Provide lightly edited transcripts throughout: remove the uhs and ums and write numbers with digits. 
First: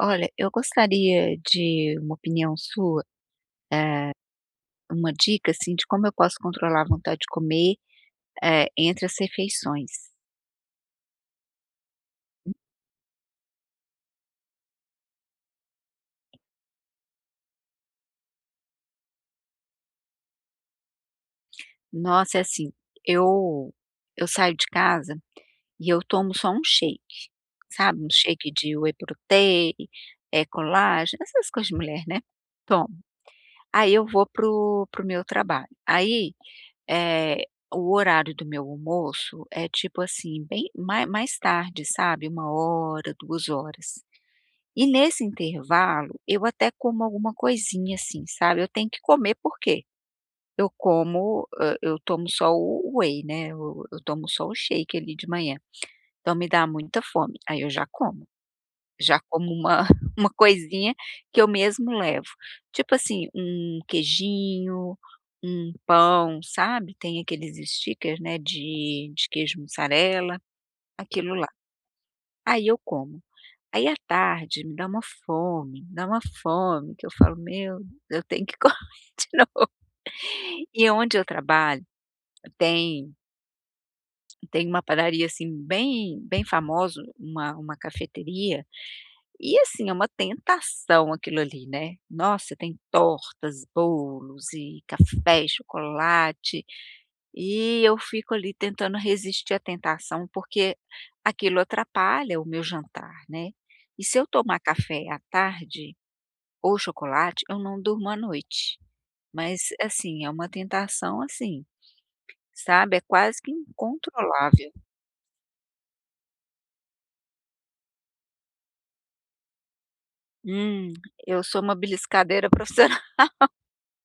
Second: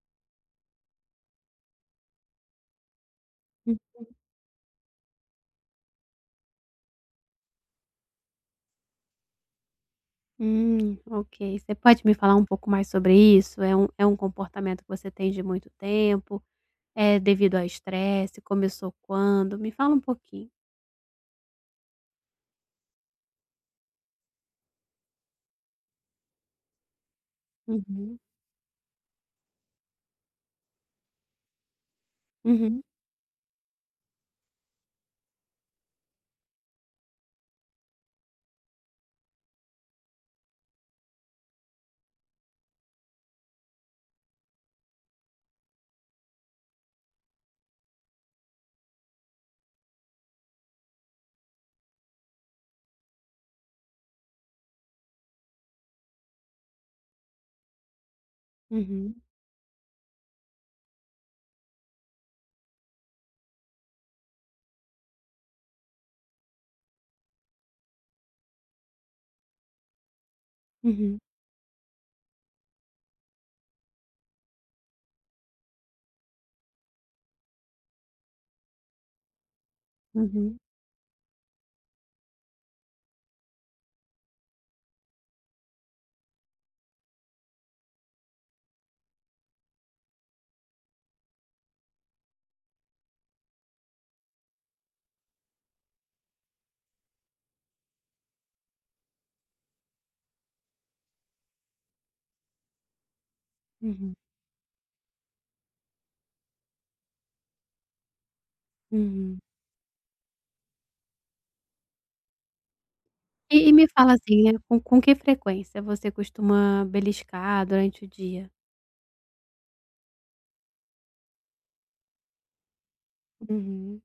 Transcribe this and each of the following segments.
Olha, eu gostaria de uma opinião sua, uma dica, assim, de como eu posso controlar a vontade de comer, entre as refeições. Ok. Você pode me falar um pouco mais sobre isso? É um comportamento que você tem de muito tempo? É devido ao estresse? Começou quando? Me fala um pouquinho. Nossa, é assim, eu eu saio de casa e eu tomo só um shake, sabe, um Uhum, shake de whey protein, colágeno, essas coisas de mulher, né. uhum, Tomo. Aí eu vou pro meu trabalho. Aí, eh, o horário do meu almoço é tipo assim, bem mais tarde, sabe, uma hora, duas horas. E nesse intervalo, eu até como alguma coisinha assim, sabe, eu tenho que comer porque eu tomo só o whey, né, eu tomo só o shake ali de manhã, então me dá muita fome, aí eu uhum, já como uma uma coisinha que eu mesmo levo, tipo assim, um queijinho, um pão, sabe, tem aqueles stickers, né, de queijo mussarela, uhum, aquilo lá, aí eu como. Aí à tarde me dá uma fome, me dá uma fome que eu falo: "Meu, eu tenho que comer de novo". uhum, E onde eu trabalho tem tem uma padaria, assim, bem bem famosa, uma cafeteria, e assim, é uma tentação aquilo ali, né. Nossa, tem tortas, bolos e café, chocolate, e eu fico ali tentando resistir à tentação, porque aquilo atrapalha o meu jantar, né. E uhum, se eu tomar café à tarde ou chocolate, eu não durmo à noite. uhum. Mas, assim, é uma tentação, assim, sabe, é quase que E me fala assim, né, incontrolável. com que frequência você costuma beliscar durante o dia? Hum, eu sou uma beliscadeira profissional. Uhum,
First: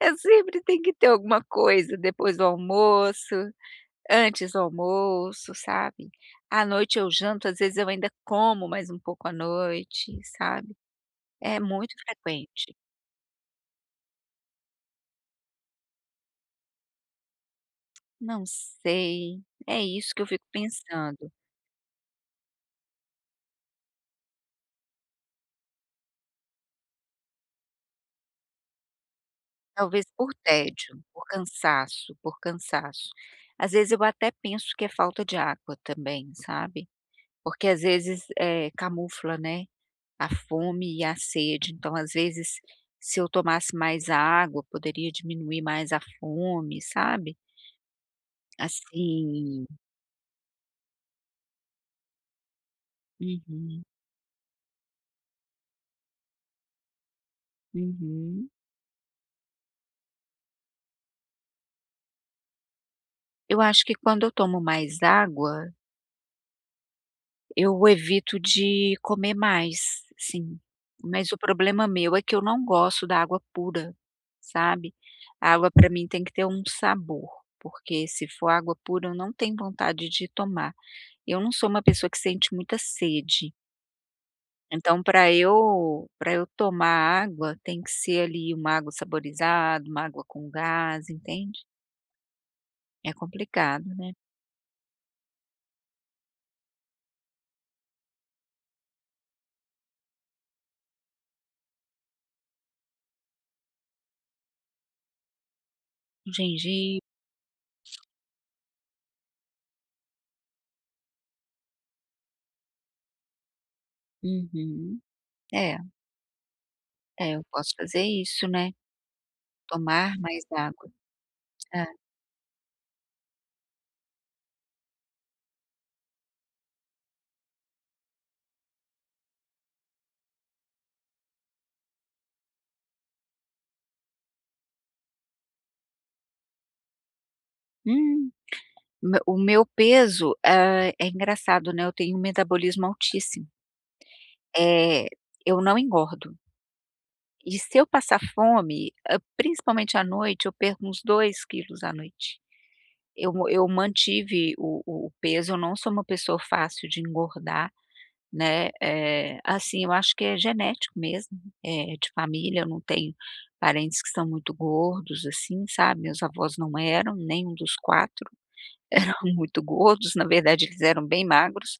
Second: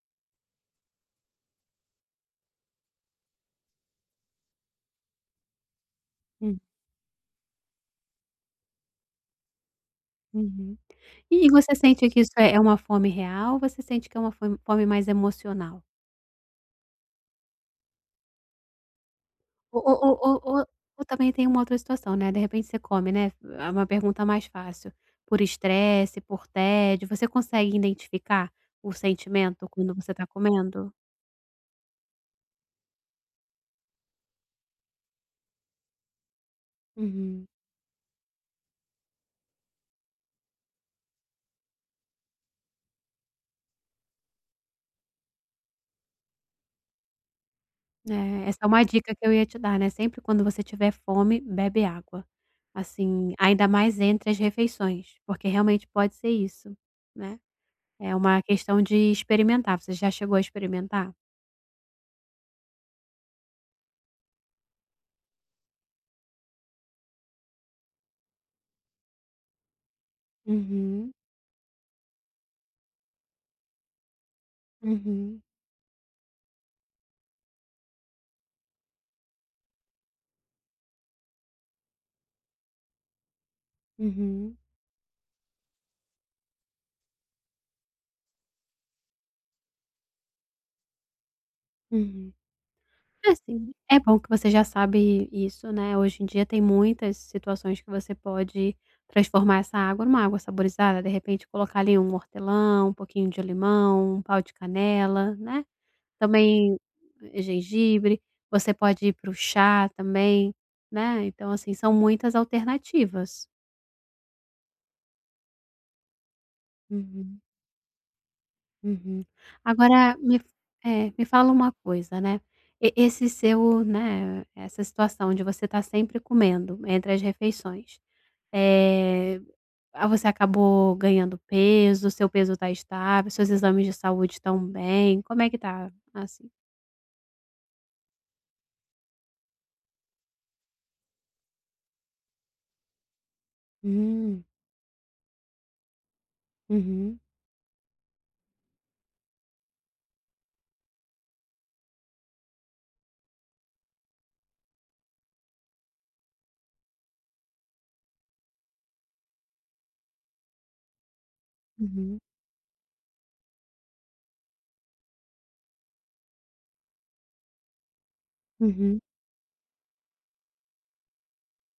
Eu sempre tem que ter alguma coisa depois do almoço, antes do almoço, sabe. hum, À noite eu janto, às vezes eu ainda como mais um pouco à noite, sabe. uhum. E É você muito sente que isso é frequente. uma fome real ou você sente que é uma fome mais emocional? Não sei, é Ou ou ou isso que eu ou fico ou ou pensando. também tem uma outra situação, né, de repente você come, né, é uma pergunta mais fácil, por estresse, por tédio, você consegue identificar o sentimento quando Talvez você tá por comendo? tédio, por cansaço, por cansaço. Às vezes eu até penso que é falta de água também, sabe. Uhum. Porque às vezes, camufla, né, a fome e a sede, então às vezes se eu tomasse mais água poderia diminuir mais a fome, sabe. É, essa é uma dica que eu ia te Assim. dar, né, sempre quando você tiver fome, bebe água. Assim, ainda Uhum, mais entre as refeições, porque realmente pode ser isso, né. É uma uhum. questão de experimentar, você já chegou a experimentar? Eu acho que quando eu tomo mais água, eu evito de comer mais, sim. Uhum, Mas o problema meu é que eu não gosto da água pura, sabe. uhum, A água para mim tem que ter um sabor, porque se for água pura eu não tenho vontade de tomar. Eu não sou uma pessoa que sente muita sede, uhum, então para eu tomar água tem que ser ali uma água saborizada, uma água com gás, entende. uhum. É É, assim, complicado, é né. bom que você já sabe isso, né, hoje em dia tem muitas situações que você pode transformar essa água numa água saborizada, de repente colocar ali um hortelã, um pouquinho de limão, um pau de canela, né, também Gengibre. Gengibre, você pode ir para o chá também, né, então assim, são muitas alternativas. Uhum. É, é, Uhum. eu posso fazer isso, né, Uhum. Agora tomar me mais f água. Me fala uma É. coisa, né, e esse seu, né, essa situação de você estar sempre comendo entre as refeições, é ah, você acabou ganhando peso, seu peso está estável, seus exames de saúde estão bem, como é que tá, assim? Hum. Me o meu peso, é engraçado, né, eu tenho um metabolismo altíssimo. Hum, Eh, eu não engordo. uhum, E se eu passar fome, principalmente à noite, eu perco uns 2 quilos à noite. Eu mantive o peso, eu não sou uma pessoa fácil de engordar, né, assim, eu acho que é genético mesmo, de uhum, família, eu não tenho parentes que são muito gordos, assim, sabe, meus avós não eram, nenhum dos 4. uhum, Eram muito gordos, na verdade eles eram bem magros,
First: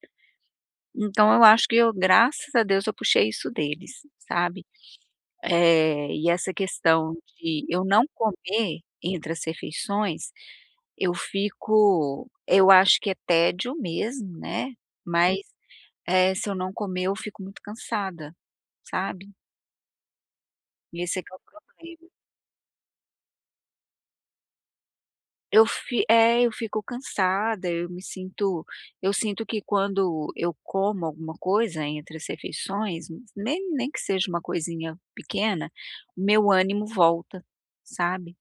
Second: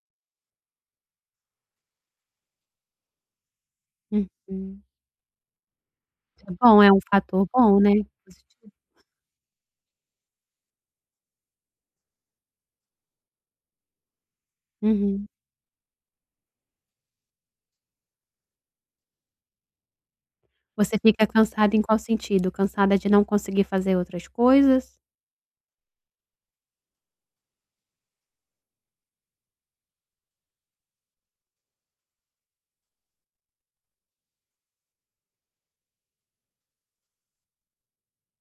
então eu acho que eu graças a Deus eu puxei isso deles, sabe. uhum. E É essa bom, é um questão fator de bom, eu né, não positivo. comer entre as refeições, eu acho que é tédio mesmo, né, Uhum. mas, se eu não comer eu fico muito cansada, sabe. Você Esse é fica que é o cansada em qual problema. sentido? Cansada de não conseguir fazer outras coisas? Eu fico cansada, eu sinto que quando eu como alguma coisa entre as refeições, nem que seja uma coisinha pequena, o meu ânimo volta, sabe.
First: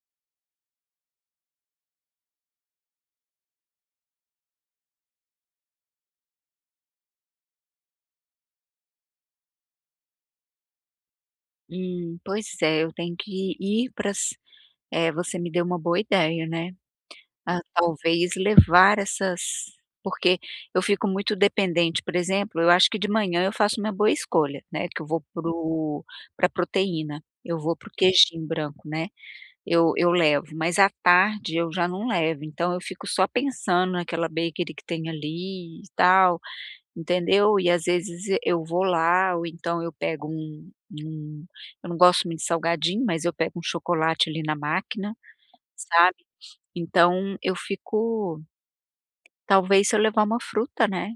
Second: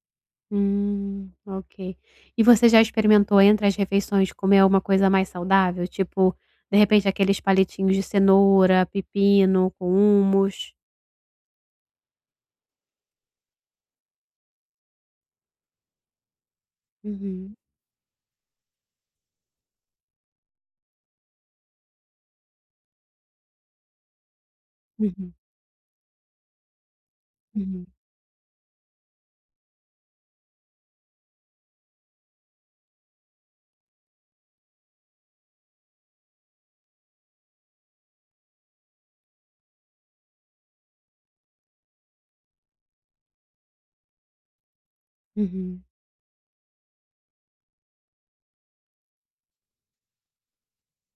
Ok. E você já experimentou entre as refeições comer alguma coisa mais saudável? Tipo, de repente aqueles palitinhos de cenoura, pepino com hummus? Pois é, eu tenho que ir para as. Você me deu uma boa ideia, né. Uhum, Ah, talvez levar essas. Porque eu fico muito dependente, por exemplo, eu acho que de manhã eu faço uma boa escolha, né, que eu vou uhum, para a proteína, eu vou uhum, para o queijinho branco, né. Eu levo, mas à tarde eu já não levo, então eu fico só pensando naquela bakery que tem ali e tal, entendeu. E às vezes eu vou lá ou então eu pego um, eu não gosto muito de salgadinho, mas eu pego um chocolate ali na máquina, uhum. sabe. Então eu fico, talvez se eu levar uma fruta, né,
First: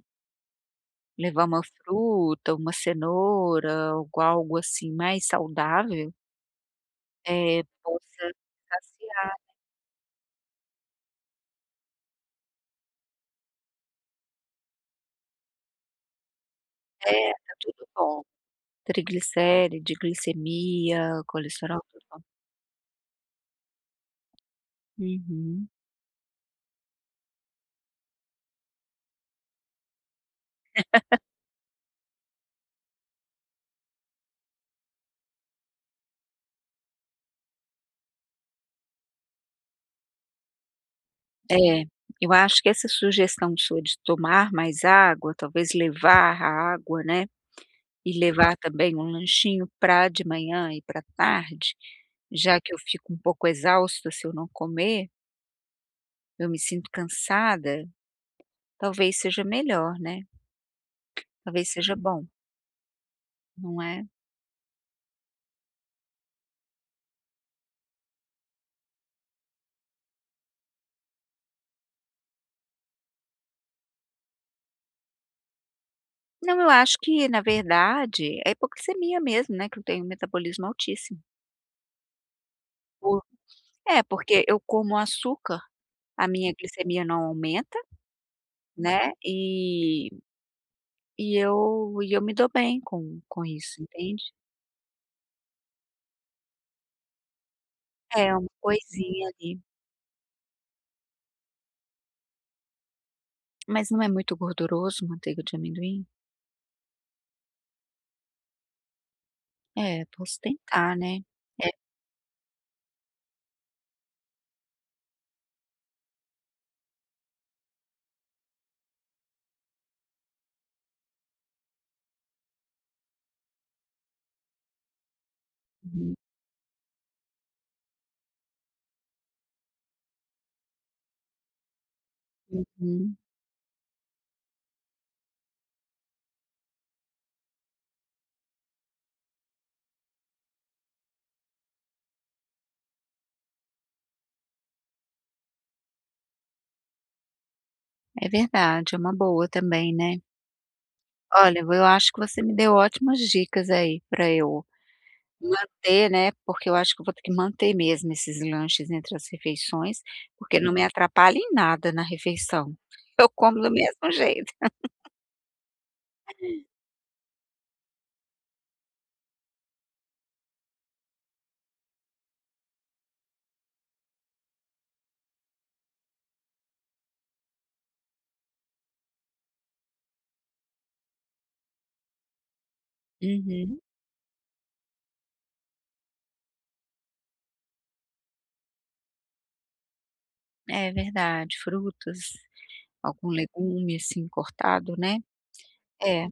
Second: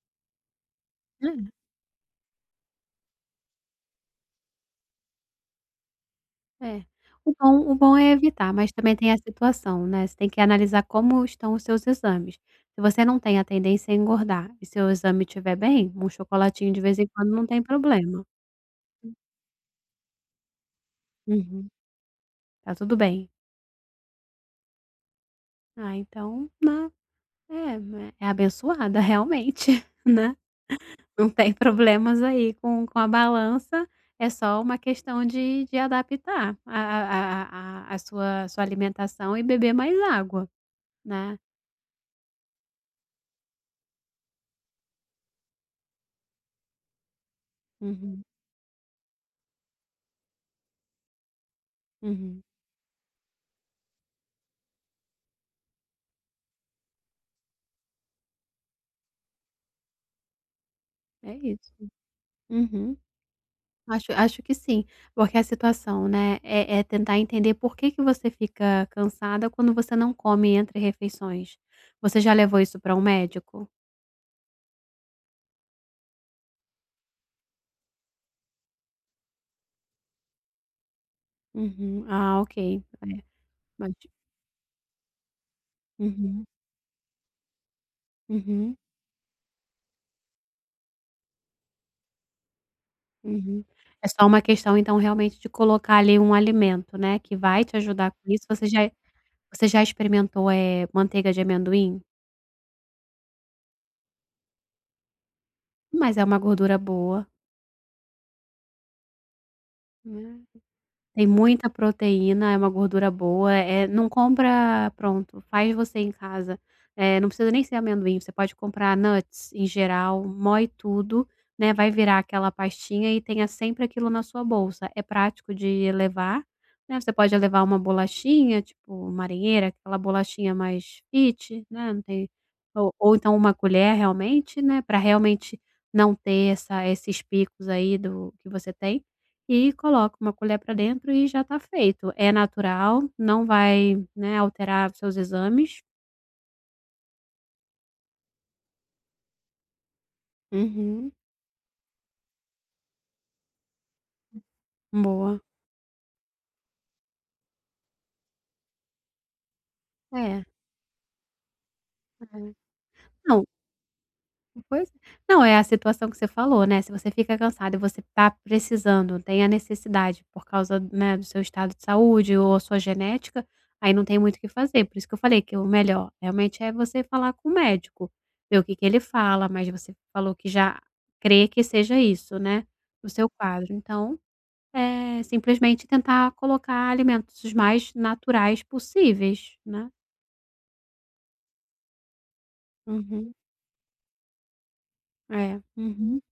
levar uma fruta, uma cenoura, algo assim mais saudável, É, é. O bom o bom é possa evitar, mas também tem a saciar. situação, né, você tem que analisar como estão os seus exames. Se você não tem a tendência a engordar e seu exame estiver bem, um chocolatinho de vez em quando É, não tá tem tudo bom. problema. Hum, Triglicéride, glicemia, uhum. colesterol, total. Tá tudo bem. Uhum. Ah, então, né. É, ma é abençoada realmente, né. Não tem problemas aí com a balança, é só uma questão de adaptar a sua alimentação e beber mais água, né. É, eu acho que essa sugestão sua de tomar mais água, talvez levar a água, né, e Uhum, levar também um lanchinho para de manhã e para tarde, uhum. já que eu fico um pouco exausta se eu não comer, eu me sinto cansada, talvez seja melhor, né, É talvez isso. seja bom, Uhum. não é? Acho que sim, porque a situação, né, é tentar entender por que que você fica cansada quando você não come entre refeições. Você já levou isso para um médico? Não, eu acho que na verdade é hipoglicemia mesmo, né, que eu tenho um metabolismo altíssimo. Uhum. Ah, ok. É, mas. É, porque eu como açúcar, a Uhum, minha glicemia não aumenta, uhum. né, e eu me dou bem com Uhum. isso, É só entende. uma questão então realmente de colocar ali um alimento, né, que vai te ajudar com É, isso. uma coisinha ali. Você já experimentou, manteiga de amendoim? Mas não é muito gorduroso manteiga de amendoim? Mas é uma gordura boa, É, né. posso tentar, né. Tem muita É, proteína, é uma gordura boa, é não compra pronto, faz você em casa. Não precisa nem ser amendoim, você pode comprar nuts em geral, moe tudo, né, vai virar aquela pastinha e tenha sempre aquilo na sua bolsa. É prático de uhum, levar, né, você pode levar uma bolachinha, tipo marinheira, aquela bolachinha mais fit, né, não tem, ou uhum. então uma colher realmente, né, para realmente não ter essa esses picos aí do que você tem. E coloca uma colher para dentro e já tá feito. É natural, não vai, né, alterar os seus exames. É verdade, é uma boa também, né. Uhum. Olha, eu acho que você me deu ótimas dicas aí pra eu Boa. manter, né, porque eu acho que eu vou ter que manter mesmo esses lanches entre as refeições, É. porque não me atrapalha em nada na É. refeição. Eu Não, como do mesmo jeito. pois não, é a situação que você falou, né, se você fica cansado e você tá precisando, tem a necessidade por causa, né, do seu estado de saúde ou a sua genética, aí não tem muito o que fazer. Por isso que eu falei que o melhor realmente é você falar com o médico, ver o que que ele fala, mas você falou que já crê que seja isso, né, o seu quadro, Uhum. então. É, simplesmente tentar colocar alimentos os mais naturais possíveis, né. É verdade, frutas, algum Uhum. legume, assim, cortado, né. É. Uhum. É.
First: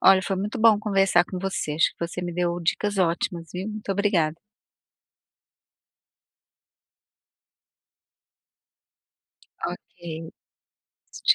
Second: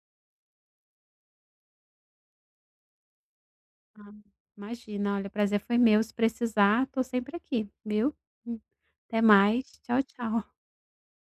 Olha, foi muito bom conversar com você. Acho que você me deu dicas ótimas, viu. Muito Ah, obrigada. imagina, olha, o prazer foi meu, se precisar, tô sempre aqui, viu. Hum. Até mais, tchau, Ok. tchau. Tchau.